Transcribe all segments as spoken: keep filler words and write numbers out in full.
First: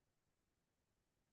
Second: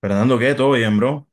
Fernando, ¿qué? ¿Todo bien, bro?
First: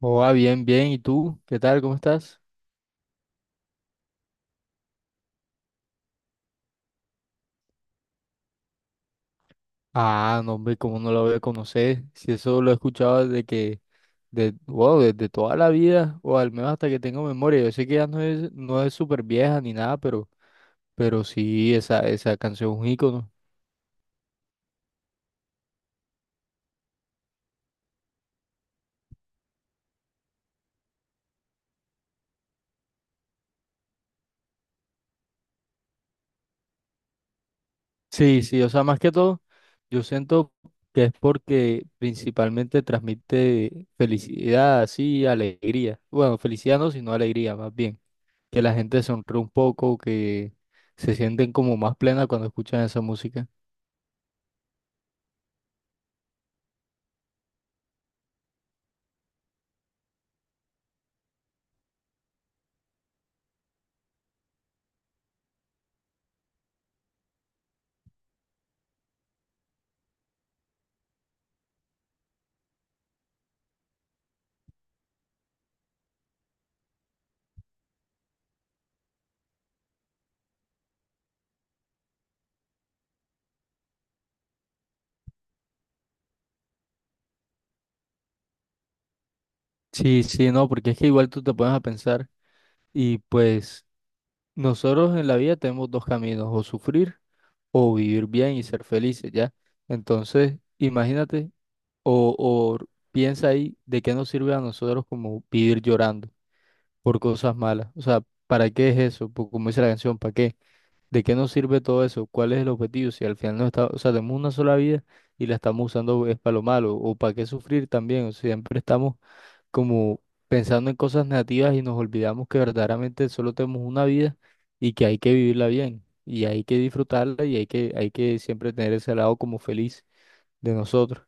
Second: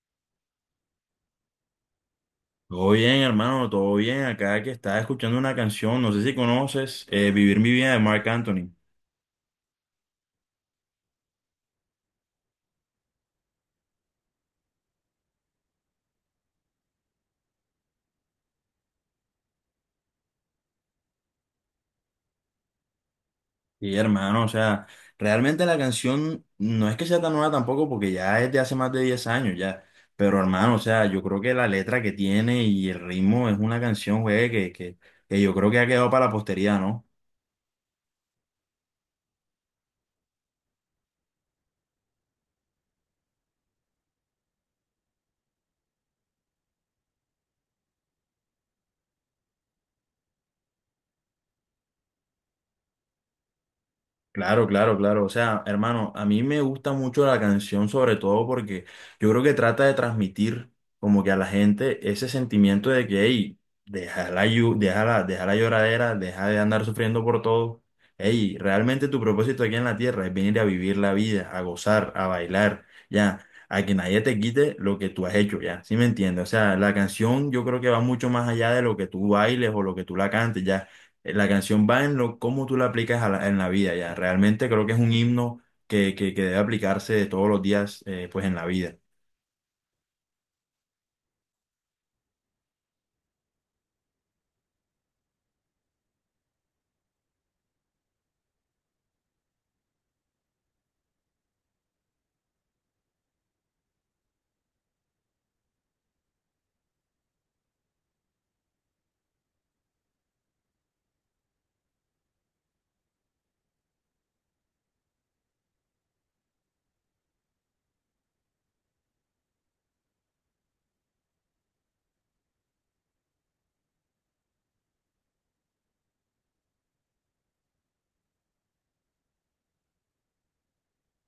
Hola, bien, bien. ¿Y tú? ¿Qué tal? ¿Cómo estás? Todo bien, hermano, todo bien. Acá que estaba escuchando una canción, no sé si conoces, eh, Vivir mi vida de Marc Anthony. Ah, no, hombre, ¿cómo no lo voy a conocer? Si eso lo he escuchado desde que, de, wow, desde toda la vida, o al menos hasta que tengo memoria. Yo sé que ya no es, no es súper vieja ni nada, pero, pero sí, esa, esa canción es un ícono. Y hermano, o sea, realmente la canción no es que sea tan nueva tampoco, porque ya es de hace más de diez años ya. Pero hermano, o sea, yo creo que la letra que tiene y el ritmo es una canción, güey, que, que, que yo creo que ha quedado para la posteridad, ¿no? Sí, sí, o sea, más que todo, yo siento que es porque principalmente transmite felicidad, sí, alegría. Bueno, felicidad no, sino alegría, más bien. Que la gente sonríe un poco, que se sienten como más plena cuando escuchan esa música. Claro, claro, claro. O sea, hermano, a mí me gusta mucho la canción, sobre todo porque yo creo que trata de transmitir como que a la gente ese sentimiento de que, hey, deja la, llu- deja la, deja la lloradera, deja de andar sufriendo por todo. Hey, realmente tu propósito aquí en la tierra es venir a vivir la vida, a gozar, a bailar, ya, a que nadie te quite lo que tú has hecho, ya. ¿Sí me entiendes? O sea, la canción yo creo que va mucho más allá de lo que tú bailes o lo que tú la cantes, ya eh, La canción va en lo cómo tú la aplicas a la- en la vida ya. Realmente creo que es un himno que, que, que debe aplicarse todos los días eh, pues en la vida. Sí, sí, no, porque es que igual tú te pones a pensar y pues nosotros en la vida tenemos dos caminos, o sufrir o vivir bien y ser felices, ¿ya? Entonces, imagínate o, o piensa ahí de qué nos sirve a nosotros como vivir llorando por cosas malas. O sea, ¿para qué es eso? Pues, como dice la canción, ¿para qué? ¿De qué nos sirve todo eso? ¿Cuál es el objetivo? Si al final no está, o sea, tenemos una sola vida y la estamos usando es para lo malo, o para qué sufrir también. O sea, siempre estamos como pensando en cosas negativas y nos olvidamos que verdaderamente solo tenemos una vida y que hay que vivirla bien, y hay que disfrutarla y hay que, hay que siempre tener ese lado como feliz de nosotros.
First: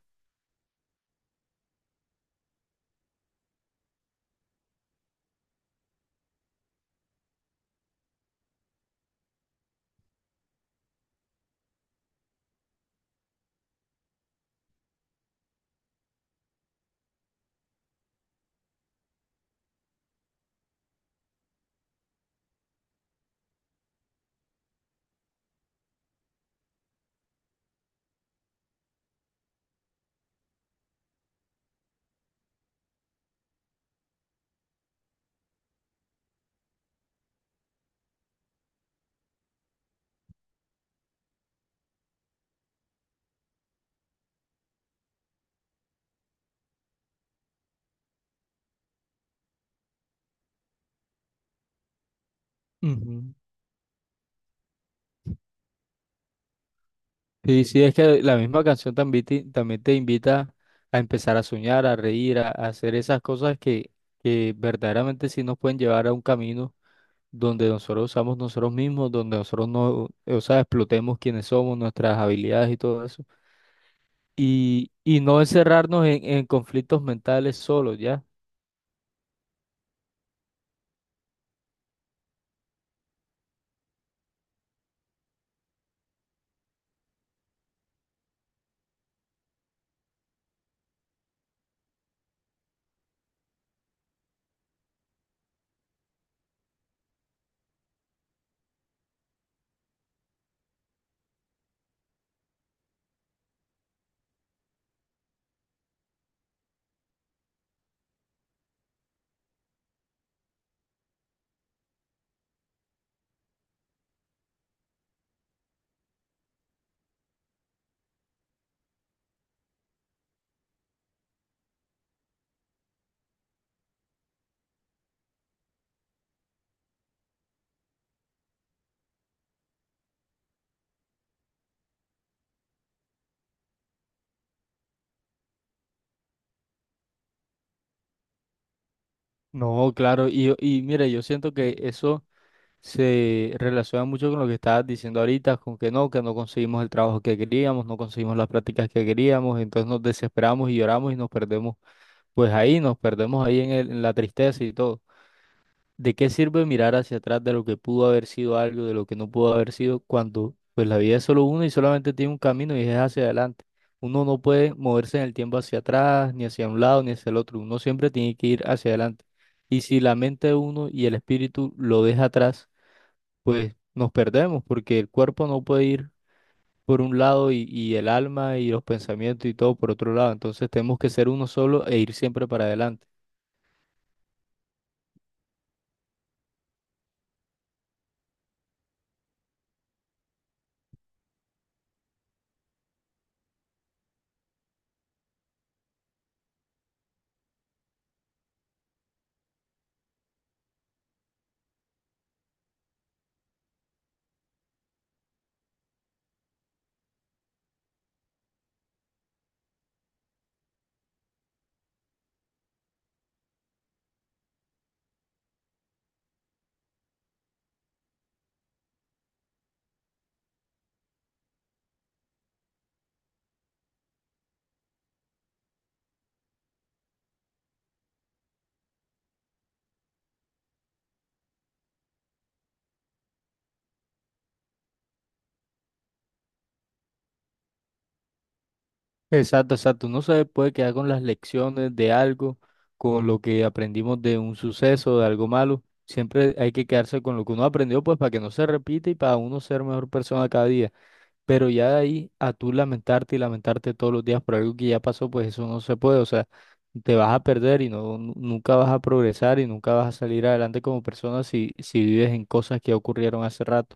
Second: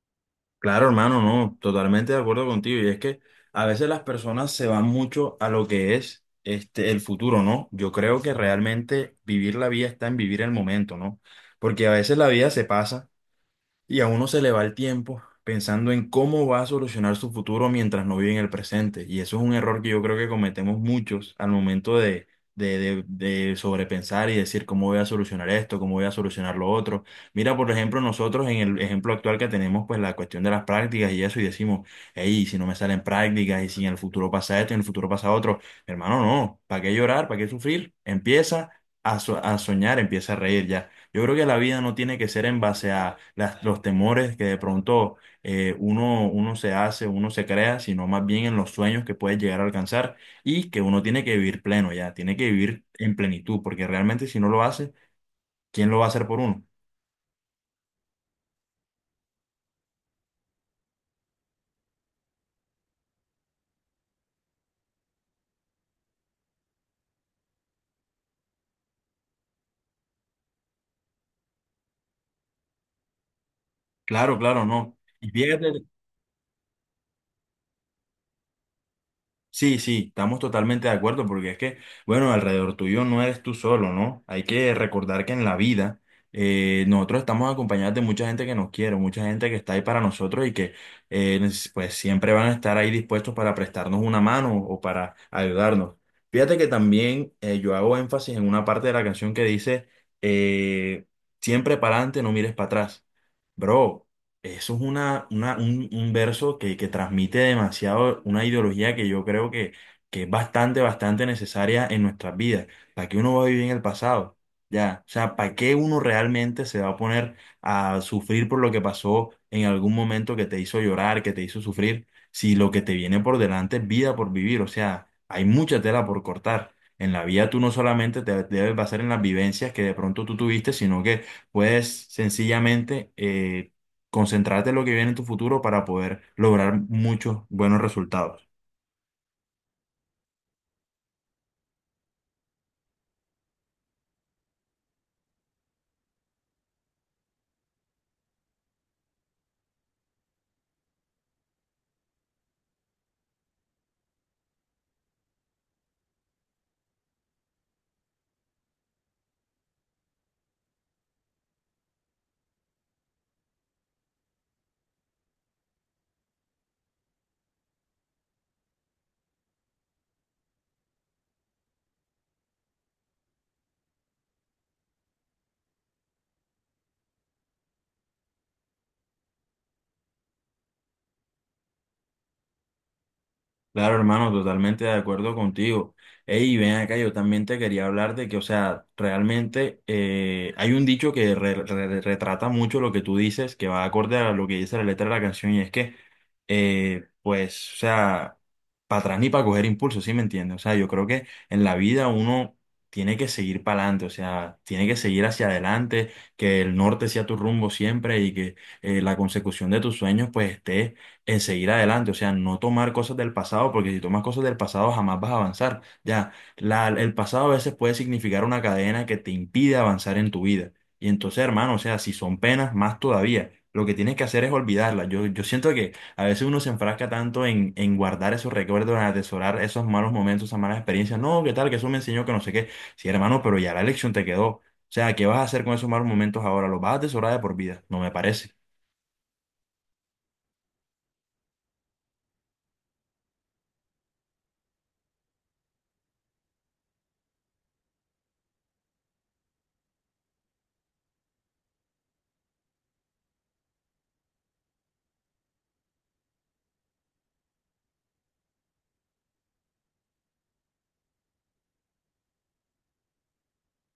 Claro, hermano, no, totalmente de acuerdo contigo. Y es que a veces las personas se van mucho a lo que es este el futuro, ¿no? Yo creo que realmente vivir la vida está en vivir el momento, ¿no? Porque a veces la vida se pasa y a uno se le va el tiempo pensando en cómo va a solucionar su futuro mientras no vive en el presente. Y eso es un error que yo creo que cometemos muchos al momento de, de, de- de sobrepensar y decir cómo voy a solucionar esto, cómo voy a solucionar lo otro. Mira, por ejemplo, nosotros en el ejemplo actual que tenemos, pues la cuestión de las prácticas y eso, y decimos, hey, si no me salen prácticas y si en el futuro pasa esto, en el futuro pasa otro. Hermano, no, ¿para qué llorar? ¿Para qué sufrir? Empieza a, so- a soñar, empieza a reír ya. Yo creo que la vida no tiene que ser en base a las- los temores que de pronto eh, uno, uno se hace, uno se crea, sino más bien en los sueños que puede llegar a alcanzar y que uno tiene que vivir pleno ya, tiene que vivir en Ujú. plenitud, porque realmente si no lo hace, ¿quién lo va a hacer por uno? Sí, sí, es que la misma canción también te, también te invita a empezar a soñar, a reír, a, a hacer esas cosas que, que verdaderamente sí nos pueden llevar a un camino donde nosotros usamos nosotros mismos, donde nosotros no, o sea, explotemos quiénes somos, nuestras habilidades y todo eso. Claro, claro, Y, no. y Y no fíjate. encerrarnos en, en conflictos mentales solos, ¿ya? Sí, sí, estamos totalmente de acuerdo porque es que, bueno, alrededor tuyo no eres tú solo, ¿no? Hay que recordar que en la vida eh, nosotros estamos acompañados de mucha gente que nos quiere, mucha gente que está ahí para nosotros y que eh, nes- pues siempre van a estar ahí dispuestos para prestarnos una mano o para ayudarnos. Fíjate que también eh, yo hago énfasis en una parte de la canción que dice, eh, siempre para adelante, no mires para atrás. Bro, eso es una, una- un, un verso que, que transmite demasiado una ideología que yo creo que, que es bastante, bastante necesaria en nuestras vidas. ¿Para qué uno va a vivir en el pasado? Ya, o sea, ¿para qué uno realmente se va a poner a sufrir por lo que pasó en algún momento que te hizo llorar, que te hizo sufrir, si lo que te viene por delante es vida por vivir? O sea, hay mucha tela por cortar. En la vida tú no solamente te debes basar en las vivencias que de pronto tú tuviste, sino que puedes sencillamente... eh, concentrarte en lo que viene en tu futuro para poder lograr muchos buenos resultados. No, claro, y, y mire, yo siento que eso se relaciona mucho con lo que estabas diciendo ahorita, con que no, que no conseguimos el trabajo que queríamos, no conseguimos las prácticas que queríamos, entonces nos desesperamos y lloramos y nos perdemos, pues ahí, nos perdemos ahí en el- en la tristeza y todo. ¿De qué sirve mirar hacia atrás de lo que pudo haber sido algo, de lo que no pudo haber sido, cuando pues la vida es solo una y solamente tiene un camino y es hacia adelante? Uno no puede moverse en el tiempo hacia atrás, ni hacia un lado, ni hacia el otro. Uno siempre tiene que ir hacia adelante. Y si la mente de uno y el espíritu lo deja atrás, pues nos perdemos, porque el cuerpo no puede ir por un lado y, y el alma y los pensamientos y todo por otro lado. Entonces tenemos que ser uno solo e ir siempre para adelante. Claro, hermano, totalmente de acuerdo contigo. Ey, ven acá, yo también te quería hablar de que, o sea, realmente eh, hay un dicho que re- re- retrata mucho lo que tú dices, que va acorde a lo que dice la letra de la canción, y es que, eh, pues, o sea, para atrás ni para coger impulso, ¿sí me entiendes? O sea, yo creo que en la vida uno tiene que seguir para adelante, o sea, tiene que seguir hacia adelante, que el norte sea tu rumbo siempre y que eh, la consecución de tus sueños, pues, esté en seguir adelante, o sea, no tomar cosas del pasado, porque si tomas cosas del pasado jamás vas a avanzar. Ya, la- el pasado a veces puede significar una cadena que te impide avanzar en tu vida. Y entonces, hermano, o sea, si son penas, más todavía. Lo que tienes que hacer es olvidarlas. Yo, yo siento que a veces uno se enfrasca tanto en, en guardar esos recuerdos, en atesorar esos malos momentos, esas malas experiencias. No, ¿qué tal? Que eso me enseñó que no sé qué. Sí, hermano, pero ya la lección te quedó. O sea, ¿qué vas a hacer con esos malos momentos ahora? ¿Los vas a atesorar de por vida? No me parece. Exacto, exacto. Uno se puede quedar con las lecciones de algo, con lo que aprendimos de un suceso, de algo malo. Siempre hay que quedarse con lo que uno aprendió, pues para que no se repita y para uno ser mejor persona cada día. Pero ya de ahí a tú lamentarte y lamentarte todos los días por algo que ya pasó, pues eso no se puede. O sea, te vas a perder y no, nu- nunca vas a progresar y nunca vas a salir adelante como persona si, si vives en cosas que ocurrieron hace rato.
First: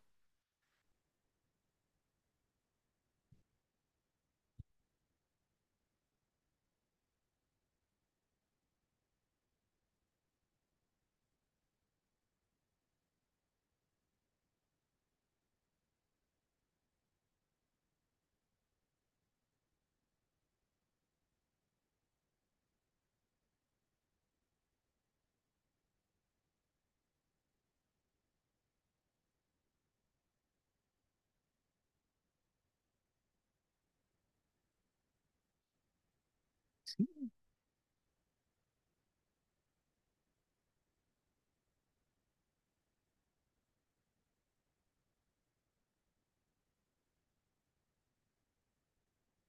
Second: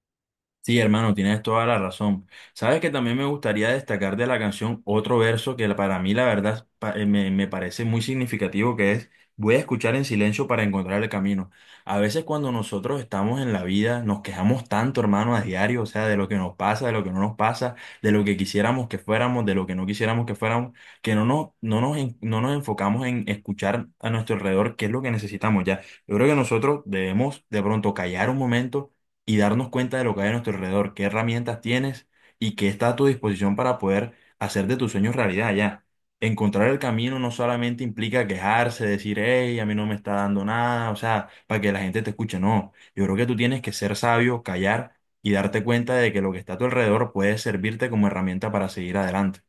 Sí, hermano, tienes toda la razón. Sabes que también me gustaría destacar de la canción otro verso que para mí la verdad pa- eh, me, me parece muy significativo, que es voy a escuchar en silencio para encontrar el camino. A veces cuando nosotros estamos en la vida nos quejamos tanto, hermano, a diario, o sea, de lo que nos pasa, de lo que no nos pasa, de lo que quisiéramos que fuéramos, de lo que no quisiéramos que fuéramos, que no nos, no nos, en- no nos enfocamos en escuchar a nuestro alrededor qué es lo que necesitamos ya. Yo creo que nosotros debemos de pronto callar un momento y darnos cuenta de lo que hay a nuestro alrededor, qué herramientas tienes y qué está a tu disposición para poder hacer de tus sueños realidad ya. Encontrar el camino no solamente implica quejarse, decir, hey, a mí no me está dando nada, o sea, para que la gente te escuche, no. Yo creo que tú tienes que ser sabio, callar y darte cuenta de que lo que está a tu alrededor puede servirte como herramienta para seguir adelante.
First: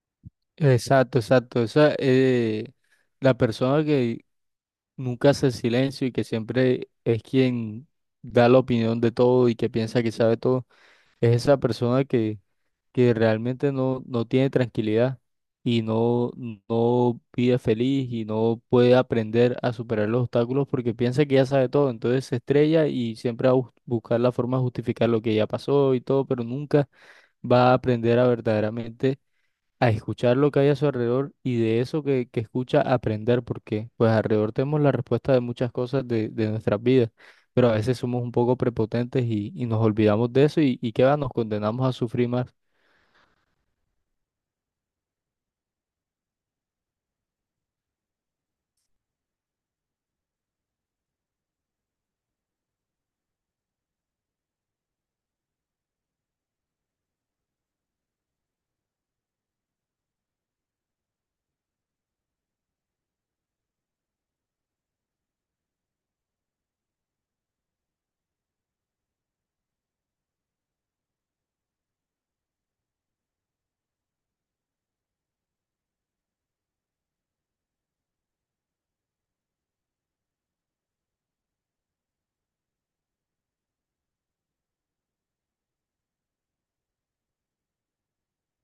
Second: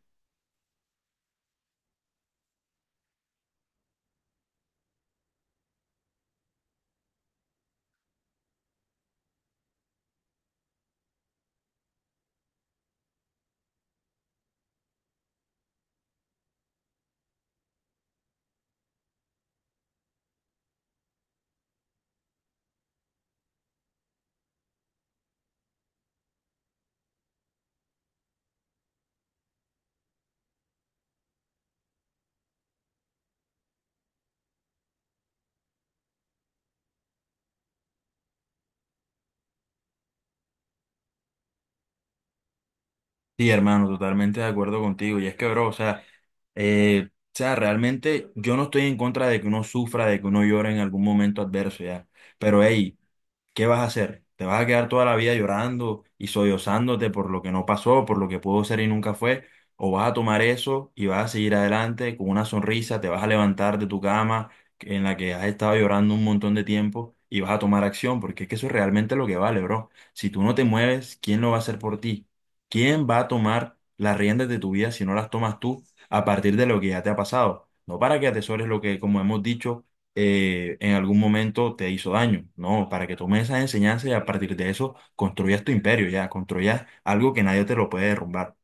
Exacto, exacto. Esa, eh, la persona que nunca hace silencio y que siempre es quien da la opinión de todo y que piensa que sabe todo, es esa persona que, que realmente no, no tiene tranquilidad y no, no vive feliz y no puede aprender a superar los obstáculos porque piensa que ya sabe todo, entonces se estrella y siempre va a bus- buscar la forma de justificar lo que ya pasó y todo, pero nunca va a aprender a verdaderamente a escuchar lo que hay a su alrededor y de eso que, que escucha aprender, porque pues alrededor tenemos la respuesta de muchas cosas de, de nuestras vidas, pero a veces somos un poco prepotentes y, y nos olvidamos de eso y, y qué va, nos condenamos a sufrir más. Sí, hermano, totalmente de acuerdo contigo. Y es que, bro, o sea, eh, o sea, realmente yo no estoy en contra de que uno sufra, de que uno llore en algún momento adverso, ya. Pero, hey, ¿qué vas a hacer? ¿Te vas a quedar toda la vida llorando y sollozándote por lo que no pasó, por lo que pudo ser y nunca fue? ¿O vas a tomar eso y vas a seguir adelante con una sonrisa, te vas a levantar de tu cama en la que has estado llorando un montón de tiempo y vas a tomar acción? Porque es que eso es realmente lo que vale, bro. Si tú no te mueves, ¿quién lo va a hacer por ti? ¿Quién va a tomar las riendas de tu vida si no las tomas tú a partir de lo que ya te ha pasado? No para que atesores lo que, como hemos dicho, eh, en algún momento te hizo daño, ¿no? Para que tomes esa enseñanza y a partir de eso construyas tu imperio, ya, construyas algo que nadie te lo puede derrumbar.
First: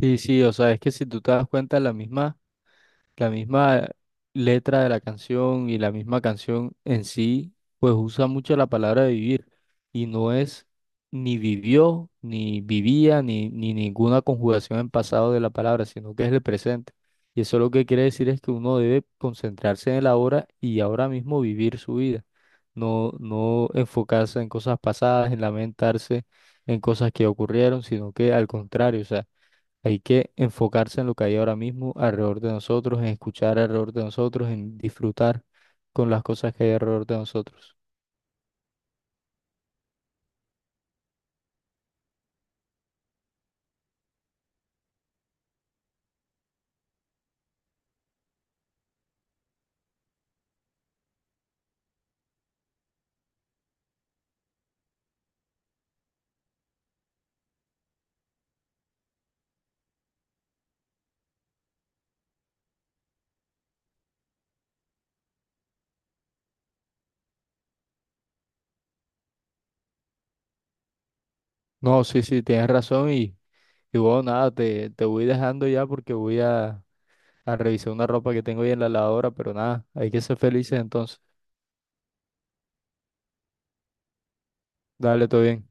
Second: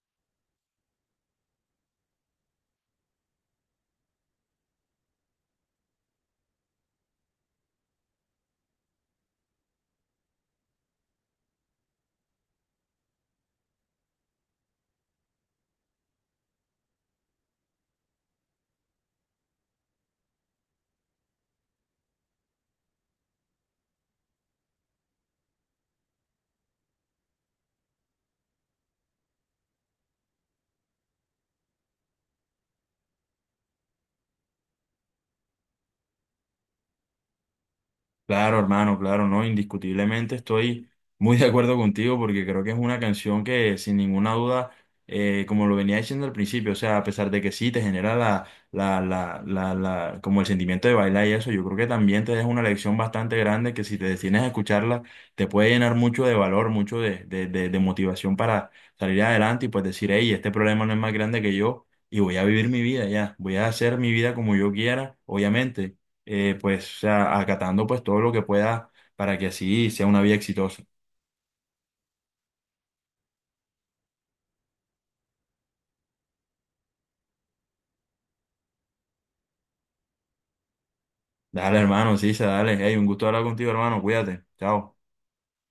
Sí, sí, o sea, es que si tú te das cuenta, la misma La misma letra de la canción y la misma canción en sí, pues usa mucho la palabra vivir y no es ni vivió, ni vivía, ni, ni ninguna conjugación en pasado de la palabra, sino que es el presente. Y eso lo que quiere decir es que uno debe concentrarse en el ahora y ahora mismo vivir su vida, no, no enfocarse en cosas pasadas, en lamentarse en cosas que ocurrieron, sino que al contrario, o sea, hay que enfocarse en lo que hay ahora mismo alrededor de nosotros, en escuchar alrededor de nosotros, en disfrutar con las cosas que hay alrededor de nosotros. Claro, hermano, claro, no, indiscutiblemente estoy muy de acuerdo contigo porque creo que es una canción que sin ninguna duda, eh, como lo venía diciendo al principio, o sea, a pesar de que sí te genera la, la, la, la, la, como el sentimiento de bailar y eso, yo creo que también te deja una lección bastante grande que si te decides a escucharla, te puede llenar mucho de valor, mucho de, de, de, de motivación para salir adelante y pues decir, hey, este problema no es más grande que yo y voy a vivir mi vida ya, voy a hacer mi vida como yo quiera, obviamente eh, pues, o sea, acatando pues todo lo que pueda para que así sea una vida exitosa. No, sí, sí, tienes razón y, y bueno, nada, te, te voy dejando ya porque voy a, a revisar una ropa que tengo ahí en la lavadora, pero nada, hay que ser felices entonces. Dale, hermano, sí, dale. Hey, un gusto hablar contigo, hermano. Cuídate. Chao. Dale, todo bien.